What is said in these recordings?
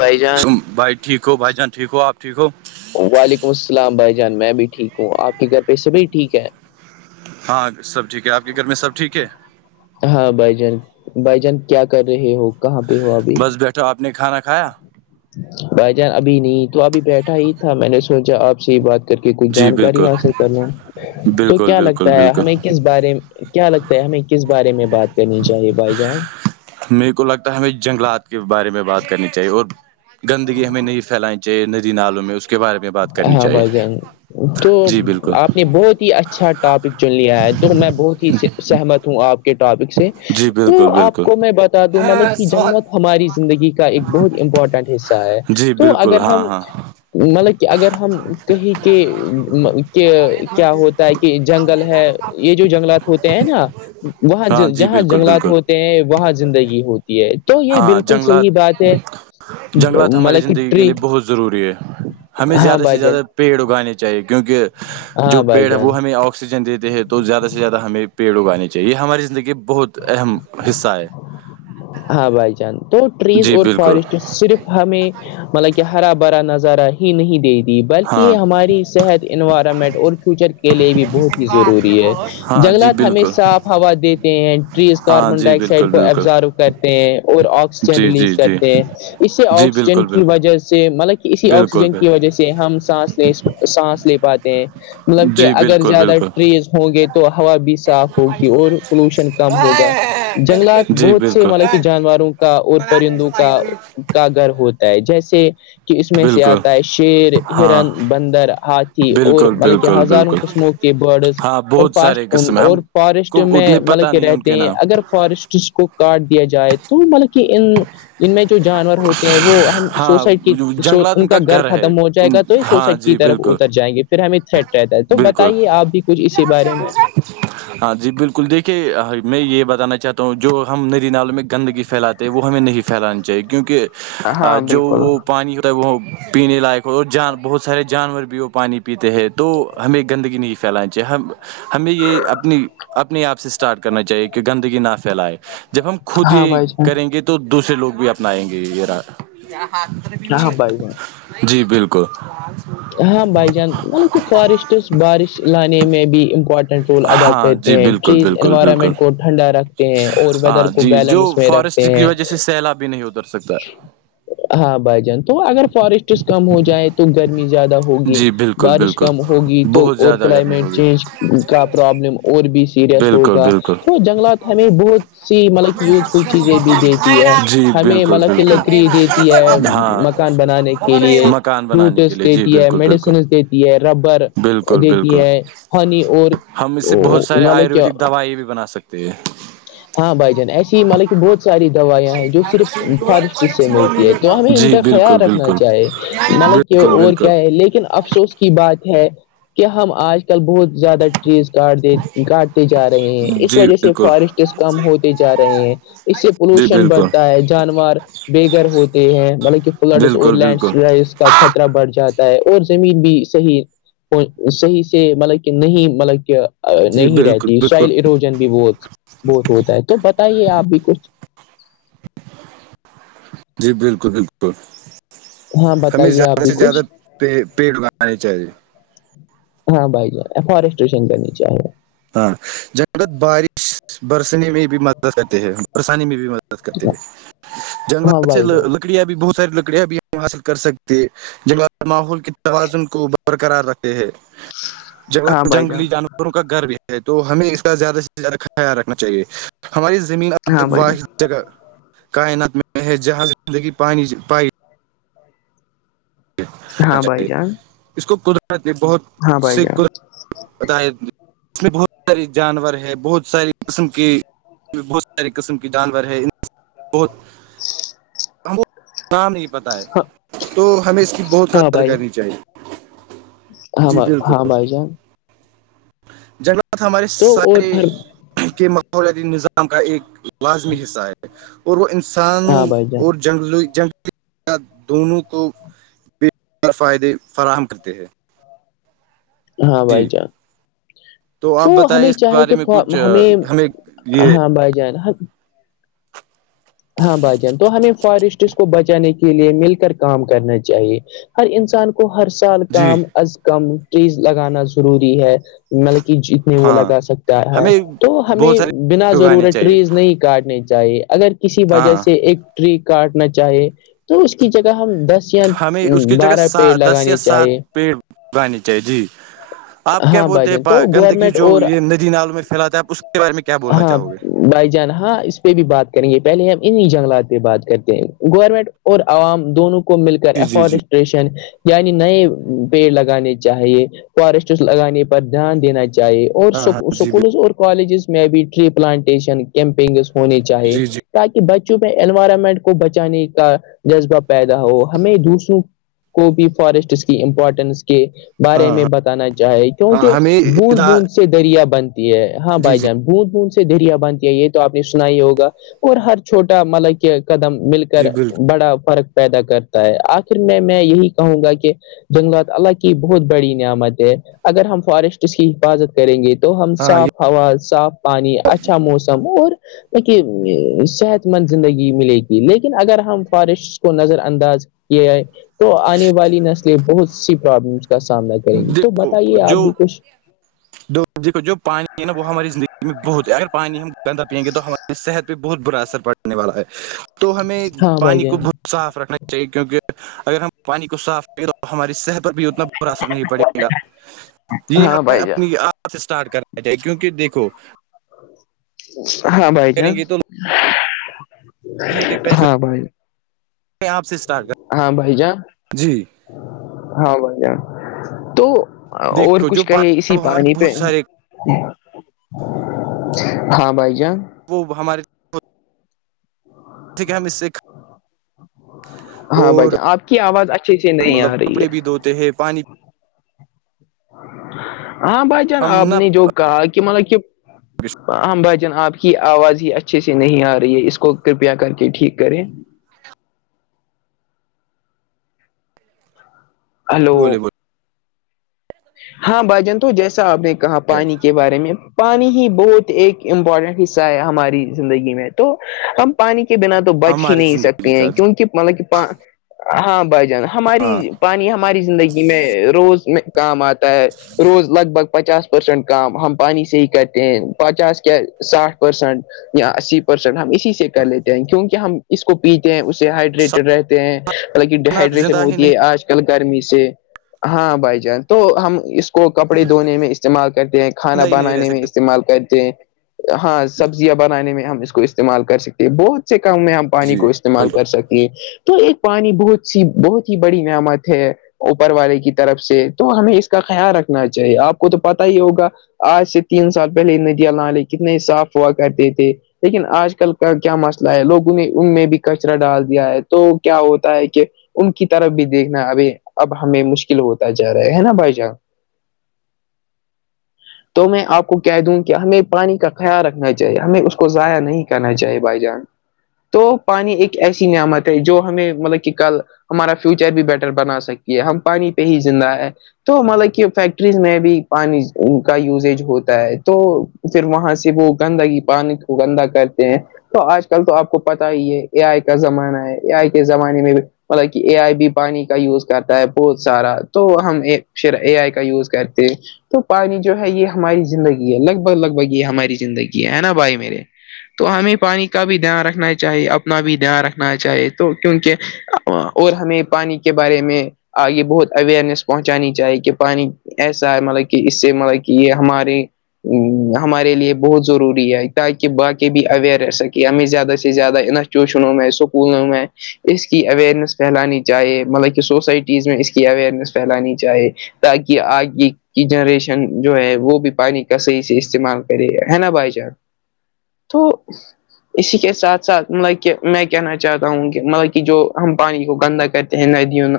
بھائی جان تم بھائی ٹھیک ہو بھائی جان ٹھیک ہو آپ ٹھیک ہو وعلیکم السلام بھائی جان میں بھی ٹھیک ہوں آپ کے گھر پیسے بھی ٹھیک ہے ہاں سب ٹھیک ہے آپ کے گھر میں سب ٹھیک ہے ہاں بھائی جان بائی جان کیا کر رہے ہو کہاں پہ ہو ابھی تو آپ نے کھانا کھایا بھائی جان ابھی نہیں تو ابھی بیٹھا ہی تھا میں نے سوچا آپ سے یہ بات کر کے کوئی جی جانکاری بالکل حاصل کر لوں تو بالکل کیا بالکل لگتا ہے بالکل ہمیں کس بارے کیا لگتا ہے ہمیں کس بارے میں بات کرنی چاہیے بائی جان میرے کو لگتا ہے ہمیں جنگلات کے بارے میں بات کرنی چاہیے اور گندگی ہمیں نہیں پھیلانی چاہیے ندی نالوں میں اس کے بارے میں بات کرنی ہاں چاہیے بھائی جان تو جی بالکل آپ نے بہت ہی اچھا ٹاپک چن لیا ہے تو میں بہت ہی سہمت ہوں آپ کے ٹاپک سے جی تو بالکل آپ بالکل کو میں بتا دوں مطلب کہ جنگلت ہماری زندگی کا ایک بہت امپورٹنٹ حصہ ہے جی تو بالکل اگر ہاں ہم ہاں مطلب کہ اگر ہم کہیں کے کیا ہوتا ہے کہ جنگل ہے یہ جو جنگلات ہوتے ہیں نا وہاں ہاں جی جہاں بالکل جنگلات بالکل ہو وہاں زندگی ہوتی ہے تو یہ ہاں بالکل جنگلات صحیح بات ہے جنگلات ہماری مطلب کہ زندگی کے ٹری لیے بہت ضروری ہے ہمیں ہاں زیادہ سے بھائی جان زیادہ پیڑ اگانے چاہیے کیونکہ جو ہاں بھائی پیڑ ہے جان وہ ہمیں آکسیجن دیتے ہیں تو زیادہ سے زیادہ ہمیں پیڑ اگانے چاہیے یہ ہماری زندگی بہت اہم حصہ ہے ہاں بھائی جان تو ریز جی اور بالکل فارسٹ صرف ہمیں مطلب کہ ہرا بھرا نظارہ ہی نہیں دیتی بلکہ یہ ہاں ہماری صحت انوائرمنٹ اور فیوچر کے لیے بھی بہت ہی ضروری ہے ہاں جی جنگلات ہمیں بالکل صاف ہوا دیتے ہیں ٹریز ہاں کاربن جی ڈائی بالکل آکسائڈ کو بالکل ایبزارو کرتے ہیں اور آکسیجن جی جی ریلیز جی کرتے ہیں اس سے جی آکسیجن بالکل کی بالکل وجہ سے مطلب کہ اسی بالکل آکسیجن کی بال وجہ سے ہم سانس ل سانس لے پاتے ہیں مطلب کہ جی اگر بالکل زیادہ بالکل ٹریز ہوں گے تو ہوا بھی صاف ہوگی اور پولوشن ہوگا جنگلات جی بہت سے بالکل ملا کہ جانوروں کا اور پرندوں کا کا گھر ہوتا ہے جیسے کہ اس میں سے بالکل آتا ہے شیر ہاں ہرن بندر ہاتھی اور بالکل بالکل مطلب کہ بالکل ہزاروں بالکل قسموں برڈ ہاں اور بہت ف سارے قسم ہے اور ہم فارسٹ کو میں اتنے مطلب پتہ کہ نہیں ہے ان رہتے کے ہیں نام اگر فارسٹس کو کاٹ دیا جائے تو مطلب کہ ان ان میں جو جانور ہوتے ہیں وہ ہم ہاں سوسائٹ کی جنگلات ان کا گھر ہے ختم ہو جائے ان، گا تو یہ ہاں سوسائٹ کی جی طرف بالکل اتر جائیں گے پھر ہمیں تھریٹ رہتا ہے تو بالکل بتائیے آپ بھی کچھ اسی بارے میں ہاں جی بالکل دیکھیے میں یہ بتانا چاہتا ہوں جو ہم نری نال میں گندگی پھیلاتے وہ ہمیں نہیں پھیلانی چاہیے کیونکہ جو وہ پانی وہ پینے لائق ہو اور جان بہت سارے جانور بھی وہ پانی پیتے ہیں تو ہمیں گندگی نہیں پھیلانی چاہیے ہم ہمیں یہ اپنی اپنی آپ سے اسٹارٹ کرنا چاہیے کہ گندگی نہ پھیلائے جب ہم خود ہاں یہ بھائی جان کریں گے تو تو دوسرے لوگ بھی اپناائیں گے یہ ہاں بھائی جان۔ جی بالکل ہاں بھائی جان مطلب کہ فارسٹس بارش لانے میں بھی مپٹنٹ رول ادا ہاں جی کرتے ہیں بالکل ٹریز بالکل بالکل انوائرمنٹ کو ٹھنڈا رکھتے ہیں اور ہاں ویدر کو جی جو بیلنس میں رکھتے فارسٹ کی ہیں وجہ سے سیلاب بھی نہیں اتر سکتا ہاں بھائی جان تو اگر فارسٹس کم ہو جائے تو گرمی زیادہ ہوگی جی بالکل بارش بالکل کم ہوگی تو بہت اور زیادہ گرمی کلائمیٹ ہوگی چینج کا پرابلم اور بھی سی سیریس بالکل ہوگا بالکل تو جنگلات ہمیں بہت سی مطلب یوزفل چیزیں بھی دیتی جی ہمیں بالکل مطلب کہ لکڑی دیتی ہے بالکل ہاں مکان بنانے کے لیے مکان بنانے کے فروٹس لیے جی دیتی ہے بالکل بالکل میڈیسنس دیتی ہے ربر بالکل دیتی بالکل ہے ہنی اور ہم اسے بہت سارے مطلب کیا آیورویدک دوائی بھی بنا سکتے ہیں ہاں بھائی جان ایسی ہی مطلے کہ بہت ساری دوائیاں ہیں جو صرف فارسٹ سے ملتی ہے تو ہمیں ان جی کا بالکل خیال رکھنا بالکل چاہے ملب کہ بالکل اور بالکل لیکن افسوس کی بات ہے کہ ہم آج بہت زیادہ ٹریز کاٹ کاٹتے جا رہے ہیں اس جی وجہ سے بالکل فاریسٹ کم ہوتے جا رہے ہیں اس سے جی پولوشن بالکل بڑھتا ہے جانور بے گھر ہوتے ہیں مطلب کہ فلڈس اور بالکل بالکل لینڈز کا خطرہ بڑھ جاتا اور زمین بھی صحیح صحیح سے مطلب کہ نہیں مطلب کہ جی نہیں بالکل رہتی بالکل شائل اروجن بھی بہت بہت ہوتا ہے تو بتائیے آپ بھی کچھ جی بالکل بالکل ہاں ہمیں بتائیے آپ زیادہ بھی سے زیادہ کچھ پ پیٹ لگانے چاہیے ہاں بھائی جان فارسٹریشن کرنی چاہیے ہاں جنگد بارش برسنے میں بھی مدد کرتے ہے برسانے میں بھی م ہاں جنگلات سے بھائی جان لکڑیاں بھی بہت ساری لکڑیاں بھی ہم حاصل کر سکتے ج ماحول کے توازن کو برقرار رکھتے ہے ج ہاں بھائی جان جنگلی جانوروں کا گھر بھی ہے تو ہمیں اس کا زیادہ سے زیادہ خیال رکھنا چاہیے ہماری زمین اب ہاں تک بھائی جان واش کائنت میں ہے جہاز زندگی پانی پائے رکھنا ہاں بھائی چاہیے جان اس کو قدرت بہت ہاں بائی جے بتا اس میں بہت سارے جانور ہے بہت ساری قسم کی بہت سارے قسم کی جانور ہے بہت اچ [unintelligible] [inaudible] ہم کو نام نہیں پت ہے تو ہمیں اس کی بہت ہاں قدر بھائی کرنی ت چاہ ہاں ب ہاں بھائی جان جنگلات ہمارے تو اور ساری کے ماحولیاتی نظام کا ایک لازمی حصہ ہے اور وہ انسانوں ہاں بھائی جان اور جنگل جنگلی دونوں کو بے فائدے فراہم کرتے ہیں ہاں بھائی جی جان آپ تو بتائیں ہمیں اس کے چاہے بارے کہ میں کچھ ہمیں یہ ہاں بائی جانا ہاں بھائی جان تو ہمیں فارسٹس کو بچانے کے لیے مل کر کام کرنا چاہیے ہر انسان کو ہر سال جی کام از کم ٹریز لگانا ضروری ہے مطلب کہ ج وہ ہاں لگا سکتا ہے ہمیں تو بہت ہمیں سارے بنا پیڑ اگانے ضرورت چاہیے ٹریز نہیں کاٹنی چاہیے اگر کسی وجہ ہاں سے ایک ٹری کاٹنا چاہے تو اس کی جگہ ہم دس کیا بارہ پیڑ لگانے چاہیے پڑ [inaudible] بانی چاہیےی [inaudible] اچھا [inaudible] آپ کیا بولتے ہیںا گندگی جو یہ ندی نال میں پھیلاتا ہےپ اس کے بارے میں کیا بول رہے ہاں بائی جان ہاں اس بھی بات کریں گے پہلے ہم انہیں جنگلات پہ بات کرتے ہیں گورنمنٹ اور عوام دونوں کو کو مل کر جی جی جی افورسٹریشن یعنی نئے پیڑ لگانے چاہیے فارسٹس لگانے پر دھیان دینا چاہیے اور ہاں ہاں جی سکولز اور کالجز میں بھی ٹری پلانٹیشن کیمپنگ ہونے چاہیے جی جی تاکہ بچوں پ انوائرمنٹ کو بچانے کا جذبہ پیدا ہو ہمیں دوسروں کو بھی فارسٹس کی امپورٹینس کے ہاں بارے میں ہاں بتانا چاہے ہاں کیونکہ ہمیں بوند بوند سے دریا بن ہے ہاں جی بھائی جی جان بت بج سے دریا بنتی ہے یہ تو آپ نے سنا ہی ہوگا اور ہر چھوٹا مطلب کہ قدم مل کر جی بالکل بڑا فرق پیدا کر آخر میں میں یہی کہوں گا کہ جنگلات اللہ کی بہت بڑی نعمت اگر ہم فارسٹ اس کی حفاظت کریں گے تو ہم ہاں صاف یہ ہا صاف پانی اچھا موسم اور صحت مند زندگی ملے گی لیکن اگر ہم فارسٹ کو نظر انداز یہ ہے تو آنے والی نسلیں بہت سی پرابلمس کا سامنا کریں گی جو [inaudible] ج [inaudible] جو پانی نا وہ ہماری زندگی میں بہت ہے اگر پانی ہم گندا پیئیں گے تو ہمار [inaudible] صحت پہ بہت برا اثر پڑنے والا ہے تو ہمیں ہاں بھائی پانی کو جان بہت صاف رکھنا چاہیے کیونکہ اگر ہم پانی کو صاف ریں تو ہماری صحت پر بھی اتنا برا اثر نہیں پڑے گا [inaudible] یہ ہاں ہمیں بھائی جان اپنی آپ اسٹارٹ کرنا کیونکہ دیکھو ہاں بائی کریں چانس گے تو ہے کہ ہاں بائی [inaudible] میں آپ سے اسٹارٹ کر ہاں بھائی جان جی ہاں بھائی جان تو اور دیکھو جو کچھ کہے اسی وہ ہمارے پانی بہت پہ سارے ہاں بھائی جان وہ ہمارے ٹھیک ہے ہم اس سے ہاں بھ اور جان آپ کی آواز اچھے سے نہیں آ رہی ہے دوتے ہیں پانی ہاں بھائی جان ہم آپ نہ نے جو کہا کہ مطلب کہ ہ بھائی جان آپ کی آواز ہی اچھے سے نہیں آ رہی ہے اس کو کرپیا کر کے ٹھیک کریں ہلو بولے بولے ہاں بھائیجن تو جیسا آپ نے کہا اب پانی کے بارے میں پانی ہی بہت ایک امپورٹنٹ حصہ ہے ہماری زندگی میں تو ہم پانی کے بنا تو تو بچ ہی ہماری نہیں زندگی سکتے کا ہیں کیونک مطلب کہ پ ہاں بائی جان ہماری ہاں پانی ہماری زندگی میں روز میں کام آتا ہے روز لگ بھگ پچاس پرسنٹ کام ہم پانی سے ہی کرتے ہیں پچاس کے ساٹھ پرسنٹ اسی پرسینٹ ہم اس سے کر لیتے ہیں کیونکہ ہم اس کو پیتے ہیں اس سے ہائڈریٹڈ رہتے ہیں مل کہ ڈیہائڈریشن زندہ ہی ہوتی نہیں ہے آج کل گرمی سے ہاں بھائی جان تو ہم اس اس کو کپڑے دھونے میں استعمال کرتے ہیں کھانا زندہ ہی نہیں رہ بنانے میں سکتے استعمال کرتے ہیں ہاں سبزیاں بنانے میں ہم اس کو استعمال کر سکتے ہیں بہت سے کام میں ہم پانی جی کو استعمال بالکل کر سکتے تو ایک پانی بہت سی بہت ہی بڑی نعمت ہے اوپر والے کی طرف سے تو ہمیں اس کا خیال رکھنا چاہیے آپ کو تو پتا ہی ہوگا آج سے تین سال پہلے ندی اللہ علیہ کتنے صاف ہوا کرتے تھے لیکن آج کل کا کیا مسئلہ ہے لوگوں نے ان میں بھی کچرا ڈال دیا ہے تو کیا ہوتا ہے کہ ان کی طرف بھی دیکھنا ابھی اب ہمیں مشکل ہوتا ہے ج رہے ہے نا بائی جا تو میں آپ کو کہہ دوں کہ ہمیں پانی کا خیال رکھنا چاہیے ہمیں اسس کو ضائع نہیں کہنا چاہے بھائی جان تو پانی ایک ایسی نعمت ہے جو ہمیں مطلب کہ کل ہمارا فیوچر بھی بیٹر بنا سکیے ہم پانی پہ ہی زندہ ہے تو ہمطلب کہ فیکٹریز میں بھی پانی کا یوزیج ہوتا ہے تو پھر وہاں سے وہ گندگی پانی کو گندا کرتے ہیں تو آج کل تو آپ کو پتا ہی ہے اے آئی کا زمانہ ہے اے آئی کے زمانے میں بھی مطلب کہ اے آئی بی پانی کا یوز کرتا ہے بہت سارا تو ہم پھر اے آئی کا یوز کرتے تو پانی جو ہے یہ ہماری زندگی ہے لگ بھگ لگ بھگ یہ ہماری زندگی ہے ہے نا بھائی میرے تو ہمیں پانی کا بھی دھیان رکھنا چاہیے اپنا بھی دھیان رکھنا چاہیے تو کیونکہ اور ہمیں پانی کے بارے میں آگے بہت اوئرنیس پہنچانی چاہیے کہ پانی ایسا ہے مطلب کہ اس سے مطلب کہ یہ ہمارے ہمارے لیے بہت ضروری ہے تاکہ باقی بھی اویئر رہ سکے ہمیں زیادہ سے زیادہ ٹیوشنوں میں اسکولوں میں اس کی اوئرنیس پھیلانی چاہیے مطلب کہ سوسائٹیز میں اس اوئرنیس پھیلانی چاہیے تاکہ آگے کی جنریشن جو ہے وہ بھی پانی کا صحیح سے استعمال کرے گ ہے نا بائی چان تو اسی کے ساتھ ساتھ مطلب کہ میں کہنا چاہتا ہوں کہ مطلب کہ جو ہم پانی کو گندہ کر ندیوں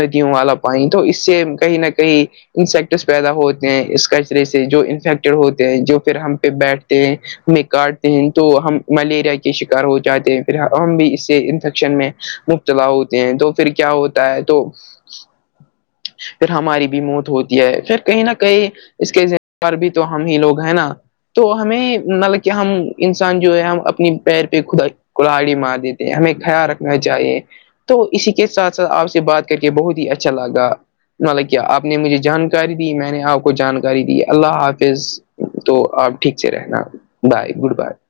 ندیوں والا پانی تو اس سے کہیں نہ کہیں انسیکٹس پیدا ہوتے ہیں اس کچرے سے جو انفیکٹیڈ ہوتے ہیں جو پھر ہم پہ بیٹھتے ہیں میں کاٹتے ہیں تو ہم ملیریا کے شکار ہو جاتے ہیں پھر ہم بھی اس سے انفیکشن میں چلا ہوتے ہیں تو پھر کیا ہوتا ہے تو پھر ہماری بھی موت ہوتی ہے پھر کہیں نہ کہیں اس کے پر بھی تو ہم ہی لوگ ہیں نا تو ہمیں مطلب کہ ہم انسان جو ہے ہم اپنی پیر پہ خدا کلہڑی مار دیتے ہیں ہمیں خیال رکھنا چاہیے تو اسی کے ساتھ ساتھ آپ سے بات کر کے بہت ہی اچھا لگ گا مطلب کیا آپ نے مجھے جانکاری دی میں نے آپ کو جانکاری دی اللہ حافظ تو آپ ٹھیک سے رہنا بائے گڈ بائے